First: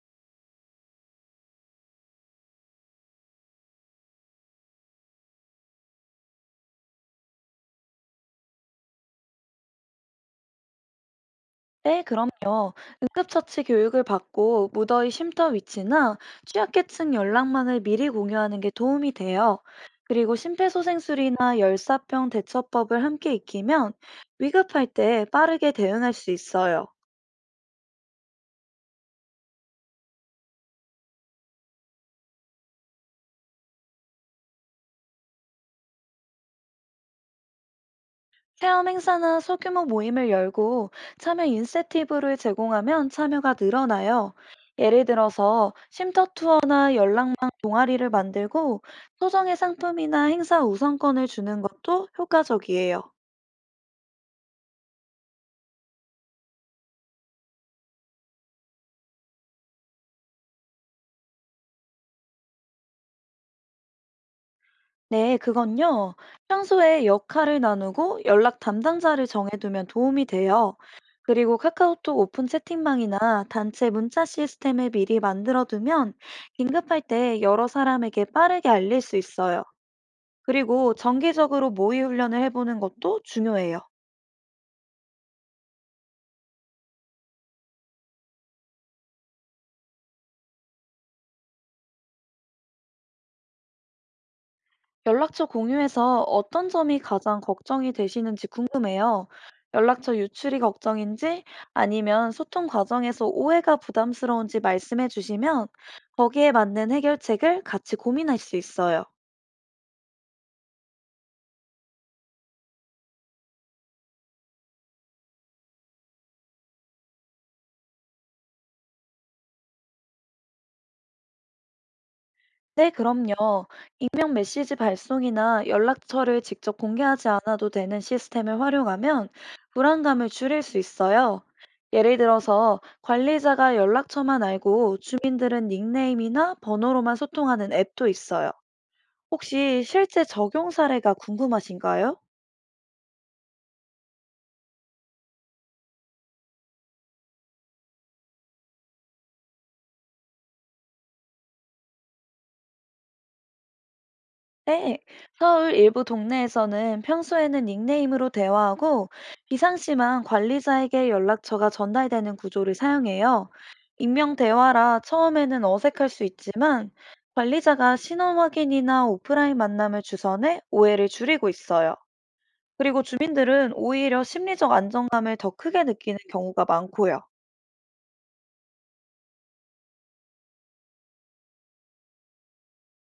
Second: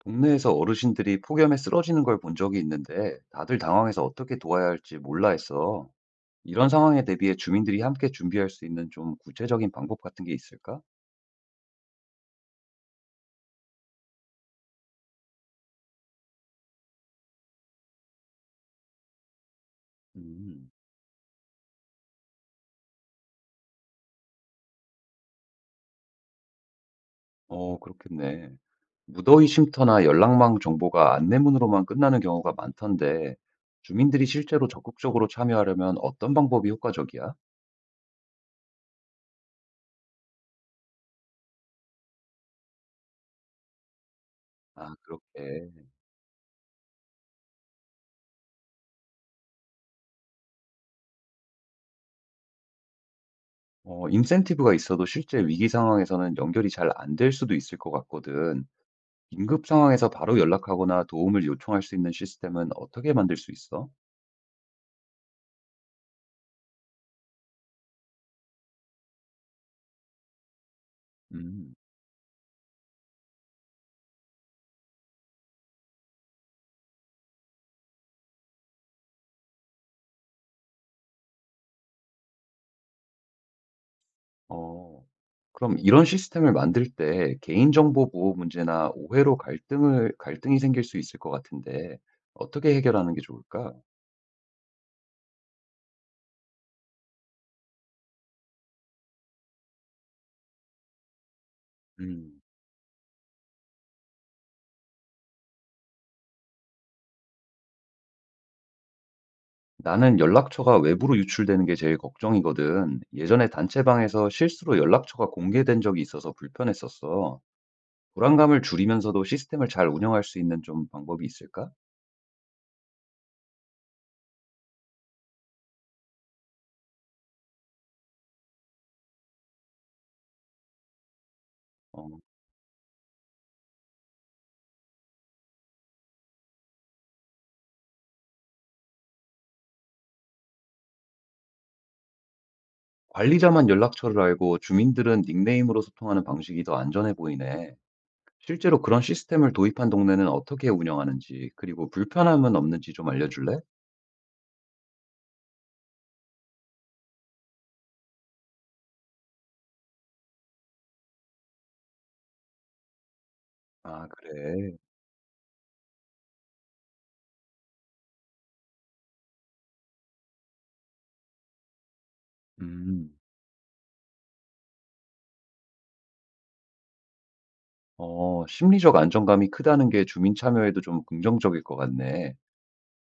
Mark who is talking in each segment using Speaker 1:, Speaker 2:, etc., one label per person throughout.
Speaker 1: 동네에서 어르신들이 폭염에 쓰러지는 걸 본 적이 있는데 다들 당황해서 어떻게 도와야 할지 몰라 했어. 이런 상황에 대비해 주민들이 함께 준비할 수 있는 좀 구체적인 방법 같은 게 있을까?
Speaker 2: 네, 그럼요. 응급처치 교육을 받고 무더위 쉼터 위치나 취약계층 연락망을 미리 공유하는 게 도움이 돼요. 그리고
Speaker 1: 음,
Speaker 2: 심폐소생술이나 열사병 대처법을 함께 익히면 위급할 때 빠르게 대응할 수 있어요.
Speaker 1: 어, 그렇겠네. 무더위 쉼터나 연락망 정보가 안내문으로만 끝나는 경우가 많던데 주민들이 실제로 적극적으로 참여하려면 어떤 방법이 효과적이야?
Speaker 2: 체험 행사나 소규모 모임을 열고 참여 인센티브를 제공하면 참여가 늘어나요.
Speaker 1: 아,
Speaker 2: 예를
Speaker 1: 그렇게.
Speaker 2: 들어서 쉼터 투어나 연락망 동아리를 만들고 소정의 상품이나 행사 우선권을 주는 것도 효과적이에요.
Speaker 1: 어, 인센티브가 있어도 실제 위기 상황에서는 연결이 잘 안 될 수도 있을 것 같거든. 긴급 상황에서 바로 연락하거나 도움을 요청할 수 있는 시스템은 어떻게 만들 수 있어?
Speaker 2: 네, 그건요. 평소에 역할을 나누고 연락 담당자를 정해두면 도움이 돼요. 그리고
Speaker 1: 음,
Speaker 2: 카카오톡 오픈 채팅방이나 단체 문자 시스템을 미리 만들어두면 긴급할 때 여러 사람에게 빠르게 알릴 수 있어요. 그리고 정기적으로 모의 훈련을 해보는 것도 중요해요.
Speaker 1: 어, 그럼 이런 시스템을 만들 때 개인정보 보호 문제나 오해로 갈등이 생길 수 있을 것 같은데 어떻게 해결하는 게 좋을까?
Speaker 2: 연락처 공유에서 어떤 점이 가장 걱정이 되시는지 궁금해요. 연락처 유출이 걱정인지 아니면
Speaker 1: 음,
Speaker 2: 소통 과정에서 오해가 부담스러운지 말씀해 주시면 거기에 맞는 해결책을 같이 고민할 수 있어요.
Speaker 1: 나는 연락처가 외부로 유출되는 게 제일 걱정이거든. 예전에 단체방에서 실수로 연락처가 공개된 적이 있어서 불편했었어. 불안감을 줄이면서도 시스템을 잘 운영할 수 있는 좀 방법이 있을까?
Speaker 2: 네, 그럼요. 익명 메시지 발송이나 연락처를 직접 공개하지 않아도 되는 시스템을 활용하면 불안감을 줄일 수 있어요. 예를
Speaker 1: 어.
Speaker 2: 들어서 관리자가 연락처만 알고 주민들은 닉네임이나 번호로만 소통하는 앱도 있어요. 혹시 실제 적용 사례가 궁금하신가요?
Speaker 1: 관리자만 연락처를 알고 주민들은 닉네임으로 소통하는 방식이 더 안전해 보이네. 실제로 그런 시스템을 도입한 동네는 어떻게 운영하는지, 그리고 불편함은 없는지 좀 알려줄래?
Speaker 2: 네. 서울 일부 동네에서는 평소에는 닉네임으로 대화하고 비상시만 관리자에게 연락처가 전달되는 구조를 사용해요.
Speaker 1: 아,
Speaker 2: 익명
Speaker 1: 그래.
Speaker 2: 대화라 처음에는 어색할 수 있지만 관리자가 신원 확인이나 오프라인 만남을 주선해 오해를 줄이고 있어요. 그리고
Speaker 1: 음.
Speaker 2: 주민들은 오히려 심리적 안정감을 더 크게 느끼는 경우가 많고요.
Speaker 1: 어, 심리적 안정감이 크다는 게 주민 참여에도 좀 긍정적일 것 같네.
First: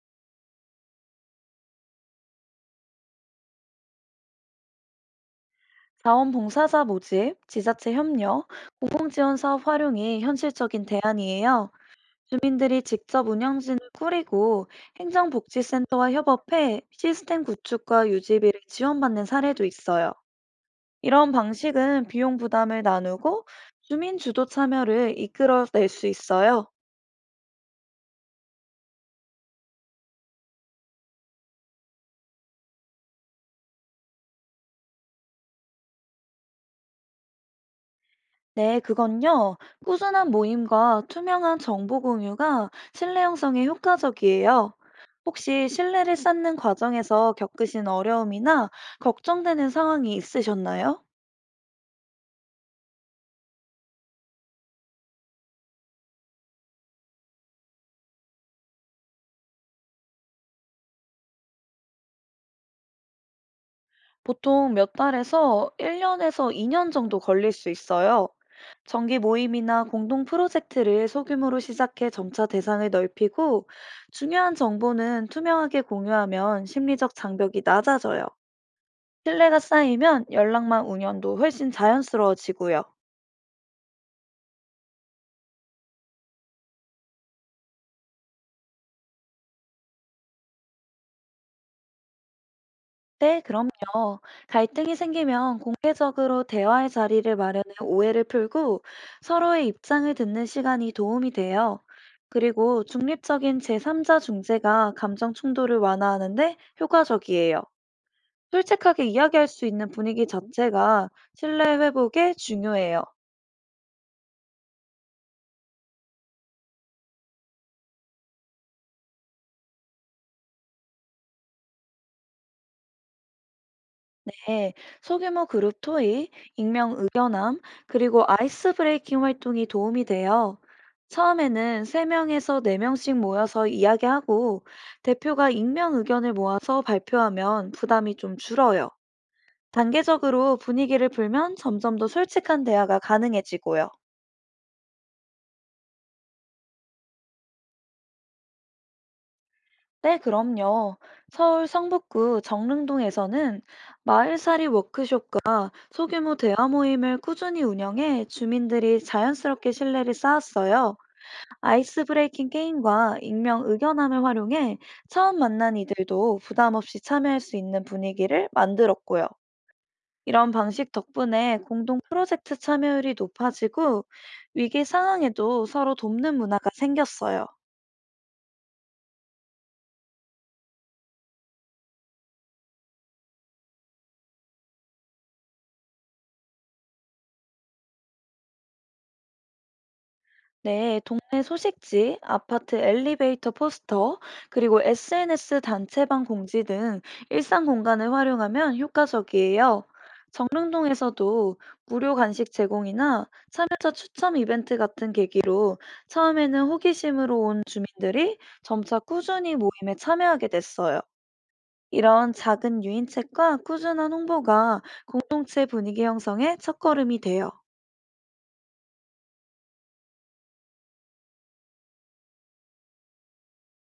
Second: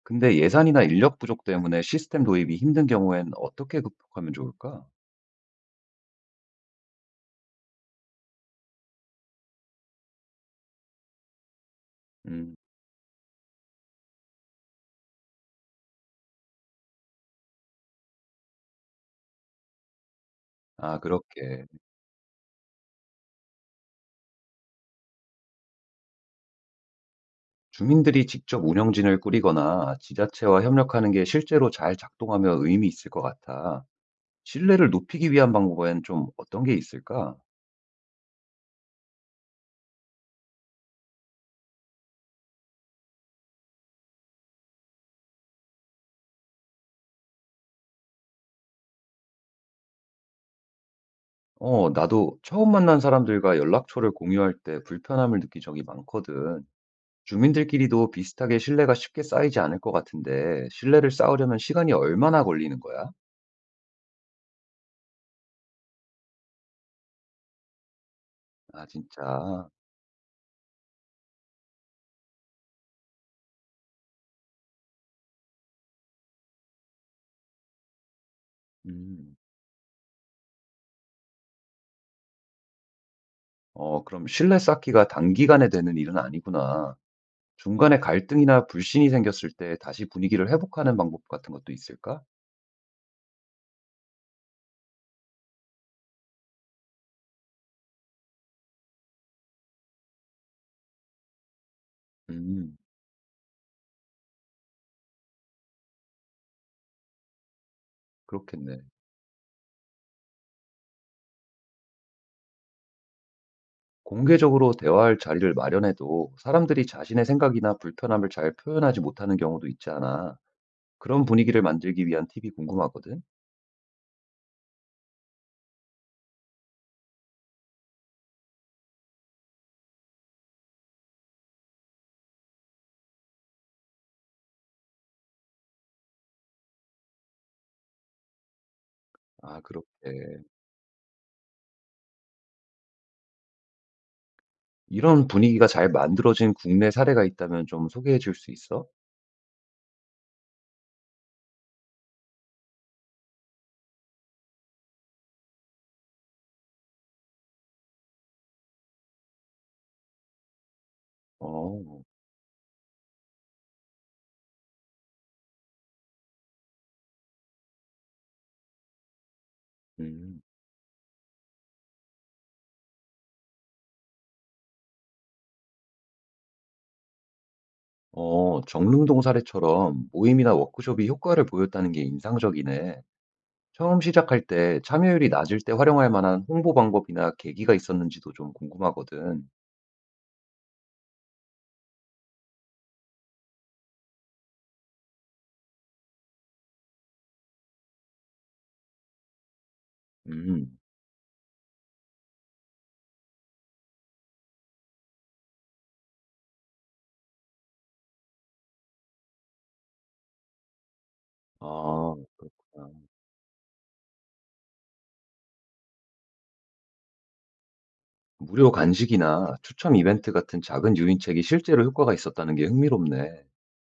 Speaker 1: 근데 예산이나 인력 부족 때문에 시스템 도입이 힘든 경우엔 어떻게 극복하면 좋을까?
Speaker 2: 자원봉사자 모집, 지자체 협력, 공공지원 사업 활용이 현실적인 대안이에요.
Speaker 1: 음.
Speaker 2: 주민들이 직접 운영진을 꾸리고 행정복지센터와 협업해 시스템 구축과 유지비를 지원받는 사례도 있어요.
Speaker 1: 아,
Speaker 2: 이런
Speaker 1: 그렇게.
Speaker 2: 방식은 비용 부담을 나누고 주민 주도 참여를 이끌어낼 수 있어요.
Speaker 1: 주민들이 직접 운영진을 꾸리거나 지자체와 협력하는 게 실제로 잘 작동하며 의미 있을 것 같아. 신뢰를 높이기 위한 방법엔 좀 어떤 게 있을까?
Speaker 2: 네, 그건요. 꾸준한 모임과 투명한 정보 공유가 신뢰 형성에 효과적이에요. 혹시 신뢰를 쌓는 과정에서 겪으신 어려움이나 걱정되는 상황이 있으셨나요?
Speaker 1: 어, 나도 처음 만난 사람들과 연락처를 공유할 때 불편함을 느낀 적이 많거든. 주민들끼리도 비슷하게 신뢰가 쉽게 쌓이지 않을 것 같은데, 신뢰를 쌓으려면 시간이 얼마나 걸리는 거야?
Speaker 2: 보통 몇 달에서 1년에서 2년 정도 걸릴 수 있어요.
Speaker 1: 아,
Speaker 2: 정기
Speaker 1: 진짜.
Speaker 2: 모임이나 공동 프로젝트를 소규모로 시작해 점차 대상을 넓히고 중요한 정보는 투명하게 공유하면 심리적 장벽이 낮아져요.
Speaker 1: 음.
Speaker 2: 신뢰가 쌓이면 연락망 운영도 훨씬 자연스러워지고요.
Speaker 1: 어, 그럼 신뢰 쌓기가 단기간에 되는 일은 아니구나. 중간에 갈등이나 불신이 생겼을 때 다시 분위기를 회복하는 방법 같은 것도 있을까?
Speaker 2: 네, 그럼요. 갈등이 생기면 공개적으로 대화의 자리를 마련해 오해를 풀고 서로의 입장을 듣는 시간이 도움이 돼요.
Speaker 1: 음,
Speaker 2: 그리고 중립적인 제3자 중재가 감정 충돌을 완화하는데 효과적이에요.
Speaker 1: 그렇겠네.
Speaker 2: 솔직하게 이야기할 수 있는 분위기 자체가 신뢰 회복에 중요해요.
Speaker 1: 공개적으로 대화할 자리를 마련해도 사람들이 자신의 생각이나 불편함을 잘 표현하지 못하는 경우도 있지 않아 그런 분위기를 만들기 위한 팁이 궁금하거든.
Speaker 2: 네, 소규모 그룹 토의, 익명 의견함, 그리고 아이스 브레이킹 활동이 도움이 돼요. 처음에는 3명에서 4명씩 모여서 이야기하고 대표가 익명 의견을 모아서 발표하면 부담이 좀 줄어요.
Speaker 1: 아, 그렇게.
Speaker 2: 단계적으로 분위기를 풀면 점점 더 솔직한 대화가 가능해지고요.
Speaker 1: 이런 분위기가 잘 만들어진 국내 사례가 있다면 좀 소개해 줄 수 있어?
Speaker 2: 네, 그럼요. 서울 성북구 정릉동에서는 마을살이 워크숍과 소규모 대화 모임을 꾸준히 운영해 주민들이 자연스럽게 신뢰를 쌓았어요.
Speaker 1: 어,
Speaker 2: 아이스 브레이킹 게임과 익명 의견함을 활용해 처음 만난 이들도 부담 없이 참여할 수 있는 분위기를 만들었고요.
Speaker 1: 음.
Speaker 2: 이런 방식 덕분에 공동 프로젝트 참여율이 높아지고 위기 상황에도 서로 돕는 문화가 생겼어요.
Speaker 1: 어, 정릉동 사례처럼 모임이나 워크숍이 효과를 보였다는 게 인상적이네. 처음 시작할 때 참여율이 낮을 때 활용할 만한 홍보 방법이나 계기가 있었는지도 좀 궁금하거든.
Speaker 2: 네, 동네 소식지, 아파트 엘리베이터 포스터, 그리고 SNS 단체방 공지 등 일상 공간을 활용하면 효과적이에요.
Speaker 1: 음.
Speaker 2: 정릉동에서도 무료 간식 제공이나 참여자 추첨 이벤트 같은 계기로 처음에는 호기심으로 온 주민들이 점차 꾸준히 모임에 참여하게 됐어요.
Speaker 1: 아,
Speaker 2: 이런 작은
Speaker 1: 아.
Speaker 2: 유인책과 꾸준한 홍보가 공동체 분위기 형성의 첫걸음이 돼요.
Speaker 1: 무료 간식이나 추첨 이벤트 같은 작은 유인책이 실제로 효과가 있었다는 게 흥미롭네.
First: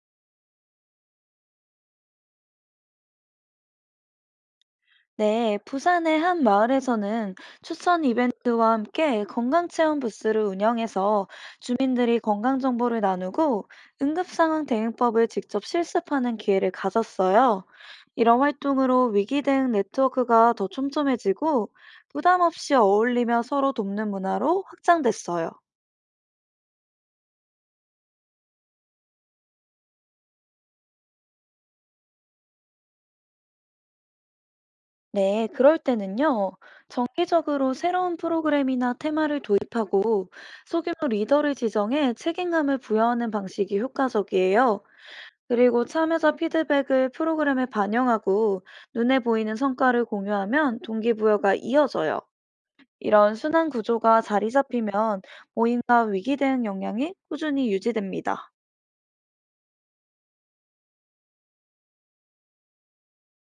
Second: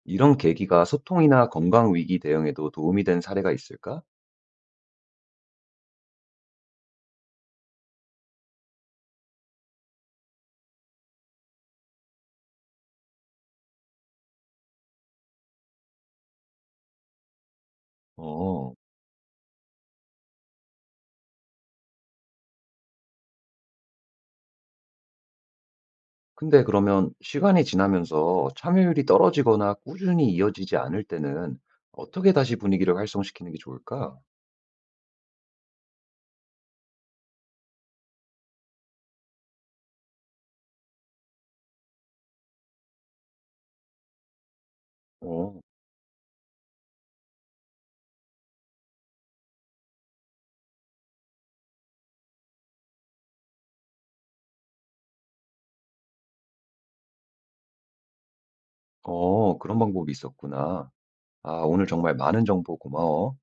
Speaker 1: 이런 계기가 소통이나 건강 위기 대응에도 도움이 된 사례가 있을까?
Speaker 2: 네, 부산의 한 마을에서는 추천 이벤트와 함께 건강체험 부스를 운영해서 주민들이 건강 정보를 나누고 응급상황 대응법을 직접 실습하는 기회를 가졌어요. 이런
Speaker 1: 어.
Speaker 2: 활동으로 위기 대응 네트워크가 더 촘촘해지고 부담 없이 어울리며 서로 돕는 문화로 확장됐어요.
Speaker 1: 근데 그러면 시간이 지나면서 참여율이 떨어지거나 꾸준히 이어지지 않을 때는 어떻게 다시 분위기를 활성시키는 게 좋을까?
Speaker 2: 네, 그럴 때는요, 정기적으로 새로운 프로그램이나 테마를 도입하고 소규모 리더를 지정해 책임감을 부여하는 방식이 효과적이에요.
Speaker 1: 어.
Speaker 2: 그리고 참여자 피드백을 프로그램에 반영하고 눈에 보이는 성과를 공유하면 동기부여가 이어져요. 이런 순환 구조가 자리 잡히면 모임과 위기 대응 역량이 꾸준히 유지됩니다.
Speaker 1: 어, 그런 방법이 있었구나. 아, 오늘 정말 많은 정보 고마워.